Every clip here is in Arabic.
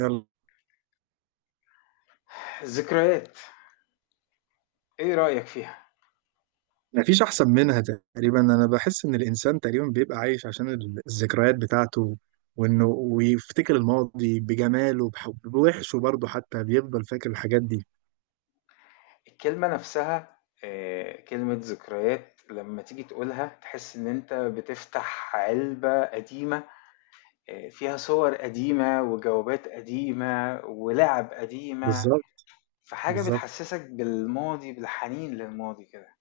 يلا. الذكريات، ايه رأيك فيها؟ مفيش أحسن منها. تقريبا أنا بحس إن الإنسان تقريبا بيبقى عايش عشان الذكريات بتاعته. وإنه ويفتكر الماضي بجماله، بوحشه برضه، حتى بيفضل فاكر الحاجات دي. الكلمة نفسها. كلمة ذكريات لما تيجي تقولها تحس ان انت بتفتح علبة قديمة. فيها صور قديمة وجوابات قديمة ولعب قديمة. بالظبط. فحاجة بالظبط. بتحسسك بالماضي، بالحنين للماضي كده.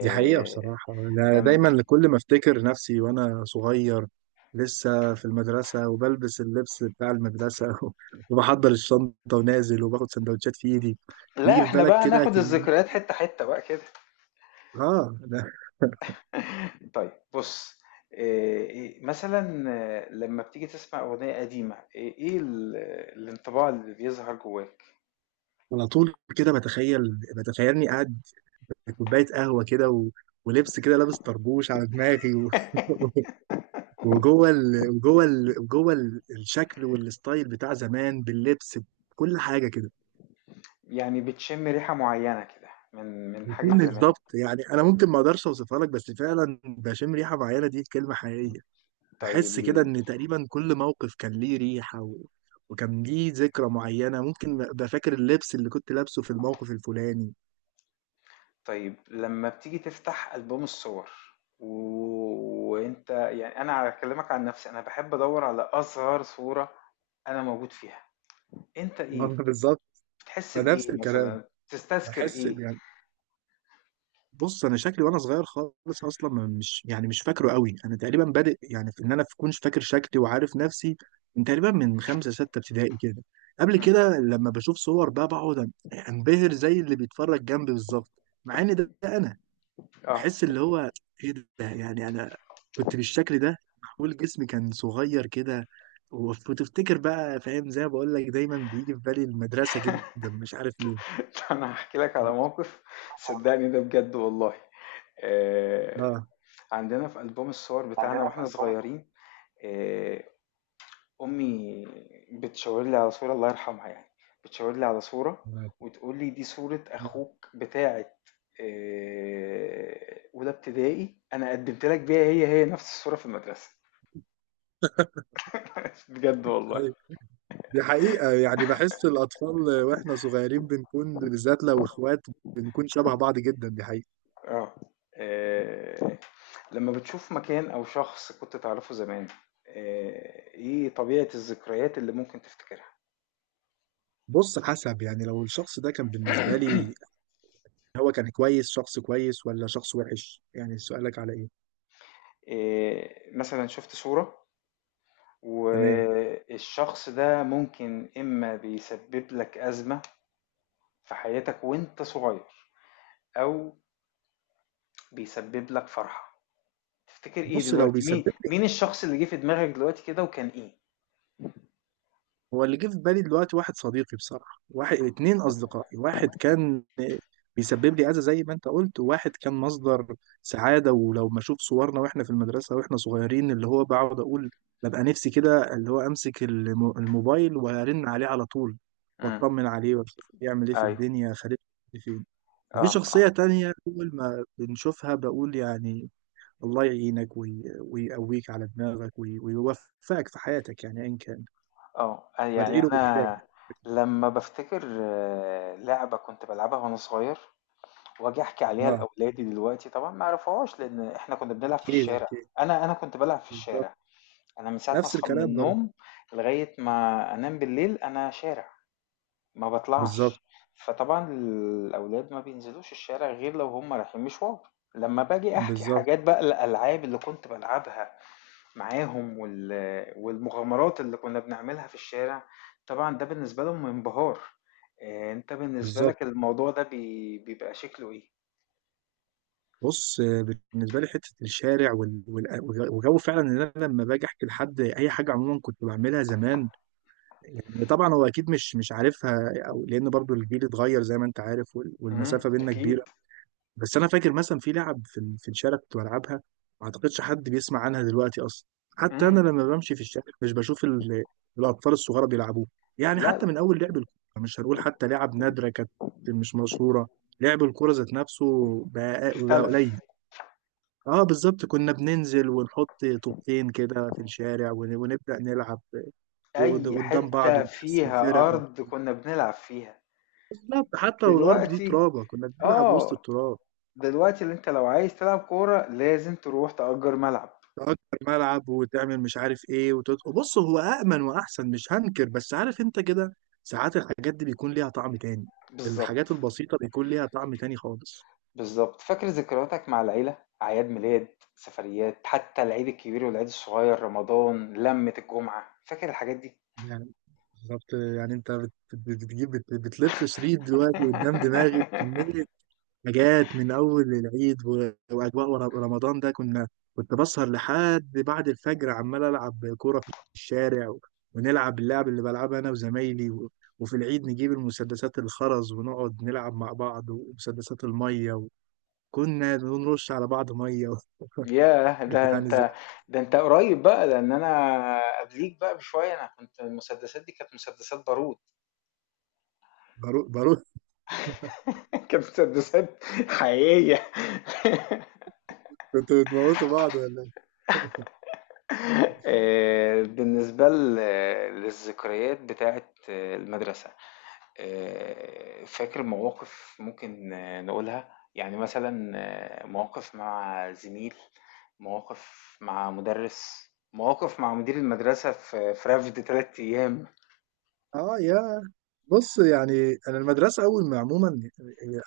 دي حقيقة بصراحة، أنا لم دايما كل ما أفتكر نفسي وأنا صغير لسه في المدرسة وبلبس اللبس بتاع المدرسة وبحضر الشنطة ونازل وباخد سندوتشات في إيدي. لا، يجي في احنا بالك بقى كده ناخد الذكريات كمية. حتة حتة بقى كده. آه أنا. طيب، بُص، آآ إ مثلًا لمّا بتيجي تسمع أغنية قديمة، إيه ال الانطباع اللي بيظهر جواك؟ على طول كده بتخيل. بتخيلني قاعد كوبايه قهوه كده، ولبس كده لابس طربوش على دماغي وجوه الشكل والستايل بتاع زمان باللبس، بكل حاجه كده. يعني بتشم ريحة معيّنة كده من حاجة بشم زمان، الضبط، يعني انا ممكن ما اقدرش اوصفها لك، بس فعلا بشم ريحه معينه، دي كلمه حقيقيه. طيب. بحس كده ان تقريبا كل موقف كان ليه ريحه، و... وكان ليه ذكرى معينه. ممكن ابقى فاكر اللبس اللي كنت لابسه في الموقف الفلاني. طيب، لمّا بتيجي تفتح ألبوم الصور وأنت يعني، أنا هاكلمك عن نفسي، أنا باحب أدوّر على أصغر صورة أنا موجود فيها. أنت إيه، بالظبط. بتحس نفس بإيه الكلام. مثلًا، بتستذكر بحس. إيه؟ بص انا شكلي وانا صغير خالص اصلا، مش يعني مش فاكره قوي. انا تقريبا بادئ يعني في ان انا اكونش فاكر شكلي وعارف نفسي من تقريبا من خمسه سته ابتدائي كده. قبل إمم. كده لما بشوف صور بقى بقعد انبهر زي اللي بيتفرج جنبي بالظبط، مع ان ده انا. آه. بحس اللي هو ايه ده، يعني انا كنت بالشكل ده. معمول جسمي كان صغير كده. وتفتكر بقى. فاهم زي ما بقول لك دايما بيجي في بالي المدرسه جدا، مش عارف ليه. أنا هاحكي لك على موقف، صدّقني ده بجد والله. آآ اه. عندنا في ألبوم الصور بتاعنا عندنا في وإحنا ألبوم. صغيرين، آآ أمي بتشاور لي على صورة- الله يرحمها يعني- بتشاور لي على صورة وتقول لي: "دي صورة أخوك بتاعة أولى ابتدائي، أنا قدّمت لك بيها هي، هي نفس الصورة في المدرسة." بجد والله. أيوة. دي حقيقة، يعني بحس الأطفال وإحنا صغيرين بنكون، بالذات لو إخوات، بنكون شبه بعض جدا. دي حقيقة. آه. آه، لما بتشوف مكان أو شخص كنت تعرفه زمان، إيه طبيعة الذكريات اللي ممكن تفتكرها؟ بص حسب، يعني لو الشخص ده كان بالنسبة لي، هو كان كويس، شخص كويس ولا شخص وحش؟ يعني سؤالك على إيه؟ مثلا شفت صورة تمام. والشخص ده ممكن إما بيسبب لك أزمة في حياتك وأنت صغير، أو بيسبب لك فرحة. تفتكر إيه بص لو دلوقتي؟ بيسبب. مين الشخص اللي جه في دماغك دلوقتي كده وكان إيه؟ هو اللي جه في بالي دلوقتي واحد صديقي، بصراحة واحد اتنين أصدقائي، واحد كان بيسبب لي أذى زي ما أنت قلت، وواحد كان مصدر سعادة. ولو ما أشوف صورنا وإحنا في المدرسة وإحنا صغيرين، اللي هو بقعد أقول ببقى نفسي كده، اللي هو أمسك الموبايل وأرن عليه على طول، امم. وأطمن عليه وأشوف بيعمل إيه في أيوه. الدنيا. خالد فين؟ وفي آه. شخصية آه. تانية أول ما بنشوفها بقول يعني الله يعينك، ويقويك على دماغك، ويوفقك في حياتك، يعني أيا كان. آه، أ يعني وأدعي له بالهداية. أنا لمّا بافتكر لعبة كنت بالعبها وأنا صغير، وآجي أحكي عليها اه. لأولادي دلوقتي طبعًا ما يعرفوهاش، لإن إحنا كنا بنلعب في اكيد الشارع. اكيد. أنا كنت بالعب في بالظبط. الشارع، أنا من ساعة ما نفس أصحى من الكلام برضه. النوم لغاية ما أنام بالليل أنا شارع، ما بالظبط. باطلعش، فطبعًا الأولاد ما بينزلوش الشارع غير لو هُم رايحين مشوار. لمّا باجي أحكي بالظبط. حاجات بقى، الألعاب اللي كنت بالعبها معاهم، والمغامرات اللي كنا بنعملها في الشارع، طبعًا ده بالنسبة لهم انبهار. أنت بالنسبة بالظبط. لك الموضوع ده بيبقى شكله إيه؟ بص. بالنسبه لي حته الشارع، وجو، فعلا ان انا لما باجي احكي لحد اي حاجه عموما كنت بعملها زمان، يعني طبعا هو اكيد مش عارفها، او لان برضو الجيل اتغير زي ما انت عارف، إمم. والمسافه بينا كبيره. أكيد. بس انا فاكر مثلا في لعب في الشارع كنت بلعبها، ما اعتقدش حد بيسمع عنها دلوقتي اصلا. حتى إمم. انا لما بمشي في الشارع مش بشوف الاطفال الصغار بيلعبوه. يعني لأ. حتى من اول لعب الكوره، مش هنقول حتى لعب نادره كانت، مش مشهوره. لعب الكوره ذات نفسه بقى اختلف. قليل. اه بالظبط. كنا بننزل ونحط طوبتين كده في الشارع ونبدا نلعب أي قدام بعض حتة ونقسم فرق. فيها و- أرض كنا بنلعب فيها. بالظبط حتى لو الارض دي دلوقتي ترابه كنا بنلعب وسط آه، التراب. دلوقتي اللي أنت لو عايز تلعب كورة لازم تروح تأجر ملعب. تأجر ملعب وتعمل مش عارف ايه، بص هو أأمن وأحسن، مش هنكر، بس عارف انت كده ساعات الحاجات دي بيكون ليها طعم تاني. بالضبط. الحاجات البسيطة بيكون ليها طعم تاني خالص. بالضبط، فاكر ذكرياتك مع العيلة؟ أعياد ميلاد، سفريات، حتى العيد الكبير والعيد الصغير، رمضان، لمة الجمعة، فاكر الحاجات دي؟ يعني بالظبط، يعني انت بتلف شريط دلوقتي قدام دماغي كمية حاجات. من أول العيد وأجواء رمضان، ده كنا. كنت بسهر لحد بعد الفجر عمال ألعب كورة في الشارع، و- ونلعب اللعب اللي بلعبها أنا وزمايلي، و- وفي العيد نجيب المسدسات الخرز ونقعد نلعب مع بعض ومسدسات المية، وكنا بنرش على بعض مية و- ياه! ده يعني زي. أنت ده أنت قريب بقى، لأن أنا قبليك بقى بشوية، أنا كنت المسدسات دي كانت مسدسات بارود. باروت. كانت مسدسات حقيقية. كنتوا بتموتوا بعض. بالنسبة للذكريات بتاعت المدرسة، فاكر مواقف ممكن نقولها؟ يعني مثلًا مواقف مع زميل، مواقف مع مُدرِّس، مواقف مع مدير المدرسة في رفد 3 أيام. اه. يا. بص، يعني انا المدرسه اول ما عموما،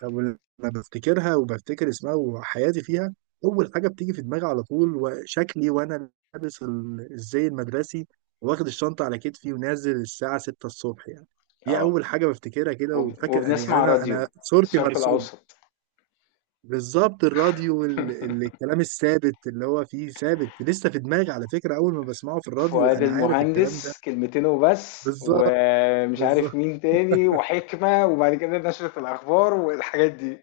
اول ما بفتكرها وبفتكر اسمها وحياتي فيها، اول حاجه بتيجي في دماغي على طول، وشكلي وانا لابس الزي المدرسي واخد الشنطه على كتفي ونازل الساعه 6 الصبح يعني. دي آه، اول حاجه بفتكرها كده. وب وفاكر انا يعني وبنسمع انا راديو انا صورتي الشرق مرسوم. الأوسط، بالظبط، الراديو والكلام الثابت اللي هو فيه ثابت لسه في دماغي، على فكره اول ما بسمعه في الراديو فؤاد انا عارف الكلام ده. المهندس كلمتين وبس، بالظبط. ومش بالظبط. عارف مين تاني، وحكمة، وبعد كده نشرة الأخبار والحاجات دي.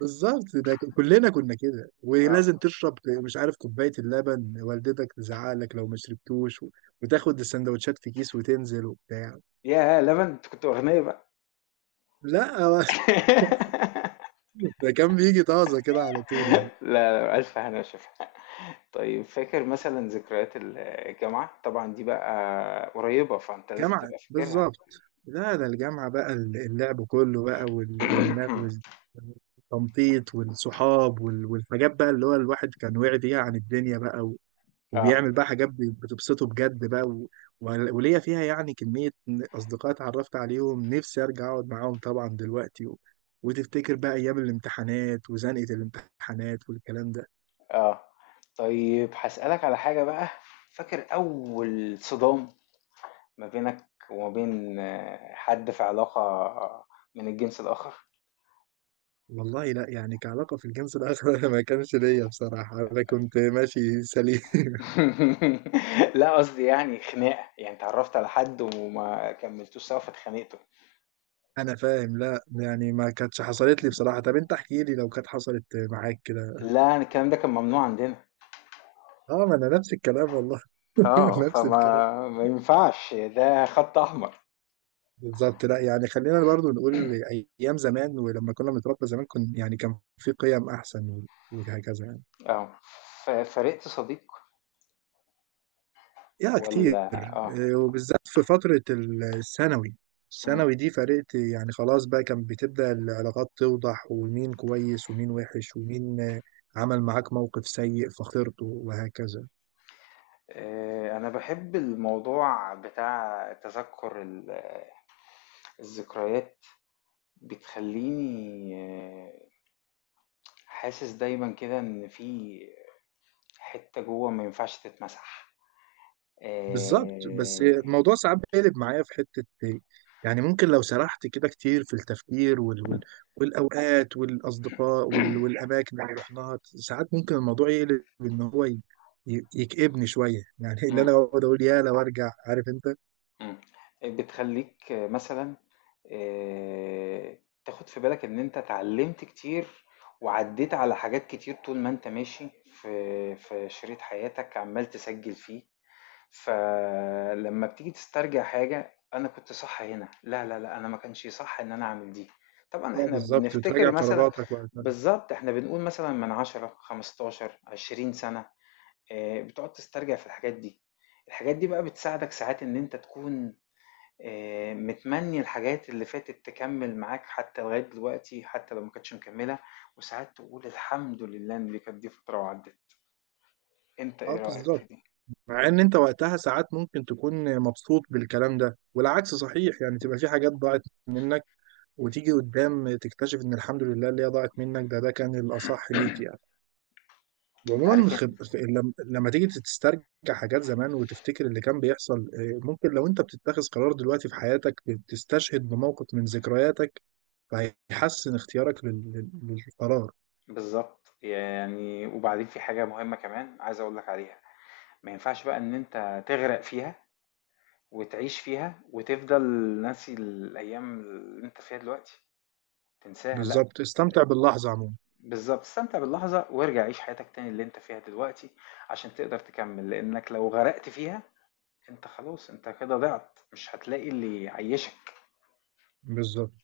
بالظبط. ده كلنا كنا كده، آه. ولازم تشرب مش عارف كوباية اللبن، والدتك تزعلك لو ما شربتوش، و- وتاخد السندوتشات في كيس وتنزل وبتاع. ياه! لمن أنتِ كنتم أغنيا بقى. لا هو ده كان بيجي طازة كده على طول يعني. لا، لا، ألف هنا وشفا. طيب، فاكر مثلا ذكريات الجامعة؟ طبعا دي بقى قريبة فانت لازم جامعة تبقى فاكرها. بالظبط. لا ده الجامعة بقى، اللعب كله بقى، والتنطيط والصحاب، وال- والحاجات بقى اللي هو الواحد كان واعي بيها عن الدنيا بقى، اه. وبيعمل بقى حاجات بتبسطه بجد بقى. و... و- وليا فيها يعني كمية أصدقاء اتعرفت عليهم نفسي أرجع أقعد معاهم طبعا دلوقتي. و... وتفتكر بقى أيام الامتحانات وزنقة الامتحانات والكلام ده. اه. طيب هسألك على حاجة بقى، فاكر أول صدام ما بينك وما بين حد في علاقة من الجنس الآخر؟ والله لا يعني، كعلاقة في الجنس الآخر أنا ما كانش ليا بصراحة، أنا كنت ماشي سليم. لا، قصدي يعني خناقة، يعني تعرفت على حد وما كملتوش سوا فاتخانقتوا. أنا فاهم. لا يعني ما كانتش حصلت لي بصراحة. طب أنت احكي لي لو كانت حصلت معاك كده. لا، الكلام ده كان ممنوع عندنا. أه، ما أنا نفس الكلام والله. اه، نفس الكلام. فما ما ينفعش، ده خط أحمر. بالظبط. لا يعني، خلينا برضو نقول ايام زمان، ولما كنا بنتربى زمان، كن يعني كان في قيم احسن، و- وهكذا يعني. اه، فرقت صديق يا كتير. ولا؟ اه. وبالذات في فترة الثانوي. مم. الثانوي دي فرقت، يعني خلاص بقى كان بتبدأ العلاقات توضح، ومين كويس ومين وحش، ومين عمل معاك موقف سيء فخسرته وهكذا. انا بحب الموضوع بتاع تذكر الذكريات، بتخليني حاسس دايما كده ان في حتة جوه ما ينفعش تتمسح. بالظبط. بس آه. الموضوع ساعات بيقلب معايا في حتة يعني ممكن لو سرحت كده كتير في التفكير، والأوقات والأصدقاء، والأماكن اللي رحناها، ساعات ممكن الموضوع يقلب إن هو يكئبني شوية. يعني اللي مم. أنا بقعد أقول، يا لو أرجع، عارف أنت؟ إمم. بتخلّيك مثلًا آآ تاخُد في بالك إن أنت اتعلّمت كتير، وعدّيت على حاجات كتير طول ما أنت ماشي في شريط حياتك عمّال تسجّل فيه. فلمّا بتيجي تسترجع حاجة أنا كنت صح هنا، لا، لا، لأ أنا ما كانش صح إن أنا أعمل دي. طبعًا اه إحنا بالظبط، بنفتكر وتراجع مثلًا، قراراتك وقتها. بالضبط، إحنا بنقول مثلًا من 10، 15، 20 سَنة، بتقعد تسترجع في الحاجات دي. الحاجات دي بقى بتساعدك ساعات إن أنت تكون متمنّي الحاجات اللي فاتت تكمّل معاك حتى لغاية دلوقتي، حتى لو ما كانتش مكمّلة، وساعات تقول الحمد لله إن دي كانت دي فترة وعدّت. أنت اه إيه رأيك في بالظبط. دي؟ مع إن أنت وقتها ساعات ممكن تكون مبسوط بالكلام ده، والعكس صحيح، يعني تبقى في حاجات ضاعت منك، وتيجي قدام تكتشف ان الحمد لله اللي هي ضاعت منك، ده كان الاصح ليك يعني. أنت وعموما، عارف أن خب... لم- لما تيجي تسترجع حاجات زمان وتفتكر اللي كان بيحصل، ممكن لو انت بتتخذ قرار دلوقتي في حياتك، تستشهد بموقف من ذكرياتك فهيحسن اختيارك للقرار. بالضبط، يعني وبعدين في حاجة مهمة كمان عايز أقول لك عليها، ما ينفعش بقى إن أنت تغرق فيها وتعيش فيها وتفضل ناسي الأيام اللي أنت فيها دلوقتي، تنساها لأ. بالظبط، استمتع باللحظة عموما. بالضبط، استمتع باللحظة وارجع عيش حياتك تاني اللي أنت فيها دلوقتي عشان تقدر تكمّل، لإنّك لو غرقت فيها أنت خلاص أنت كده ضِعت، مش هتلاقي اللي يعيّشك. بالظبط.